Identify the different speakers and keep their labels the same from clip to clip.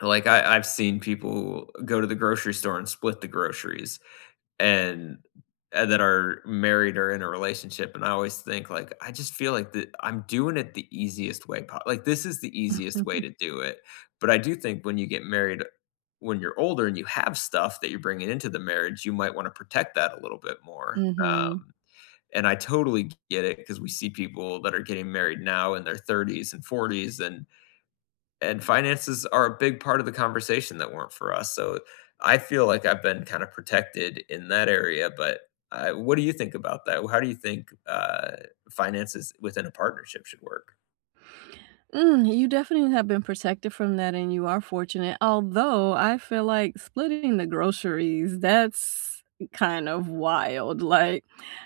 Speaker 1: Like, I I've seen people go to the grocery store and split the groceries and and then are married or in a relationship, and I always think, like I just feel like the I'm doing it the easiest way po like, this is the easiest way to do it, but I do think when you get married, when you're older and you have stuff that you're bringing into the marriage, you might wanna protect that a little bit more,
Speaker 2: Mhm.
Speaker 1: um, and I totally g get it 'cause we see people that are getting married now in their 30s and 40s, and and finances are a big part of the conversation that weren't for us, so, I feel like I've been kind of protected in that area, but, uh, what do you think about that? Or how do you think, uh, finances within a partnership should work?
Speaker 2: Mm. You definitely have been protected from that, and you are fortunate although I feel like splitting the groceries that's kind of wild, like,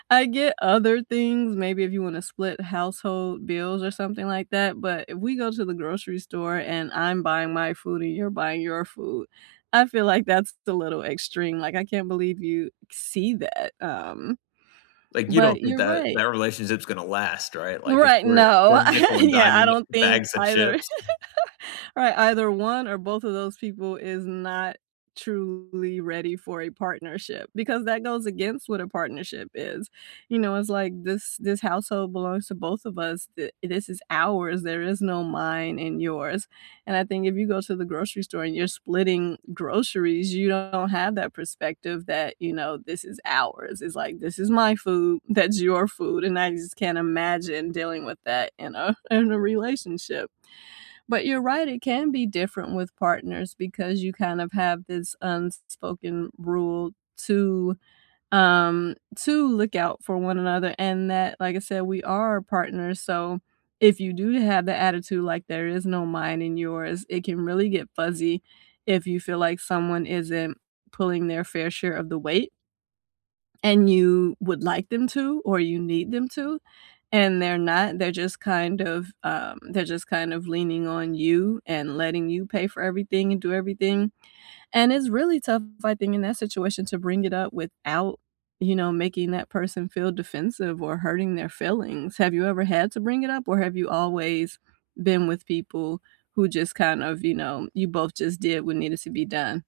Speaker 2: I get other things maybe if you wanna split household bills or something like that but if we go to the grocery store and I'm buying my food and you're buying your food, I feel like that's t little extreme, like, I can't believe you see that, um.
Speaker 1: Like, you don't
Speaker 2: But
Speaker 1: think
Speaker 2: you're
Speaker 1: that that
Speaker 2: right.
Speaker 1: relationship's gonna last, right? Like, if
Speaker 2: Right,
Speaker 1: we're we're
Speaker 2: no.
Speaker 1: nickel and
Speaker 2: Yeah. I
Speaker 1: diming
Speaker 2: don't think
Speaker 1: bags of
Speaker 2: either
Speaker 1: chips.
Speaker 2: Right, either one or both of those people is not truly ready for a partnership because that goes against what a partnership is, you know, it's like this this household belongs to both of us. Th this is ours, there is no mine and yours, and I think if you go to the grocery store and you're splitting groceries, you don't have that perspective that, you know, this is ours, it's like, "This is my food, that's your food," and I just can't imagine dealing with that in a in a relationship. But you're right, it can be different with partners because you kind of have this un s spoken rule to, um to look out for one another and that, like I said, we are partners so if you do have the attitude, like there is no mine and yours, it can really get fuzzy if you feel like someone isn't pulling their fair share of the weight and you would like them to or you need them to, and they're not, they're just, kind of, um, there just kind of leaning on you and letting you pay for everything and do everything, and it's really tough, I think, in that situation to bring it up without, you know, making that person feel defensive or hurting their feelings. Have you ever had to bring it up or have you always been with people who just kind of, you know, you both just did what needed to be done?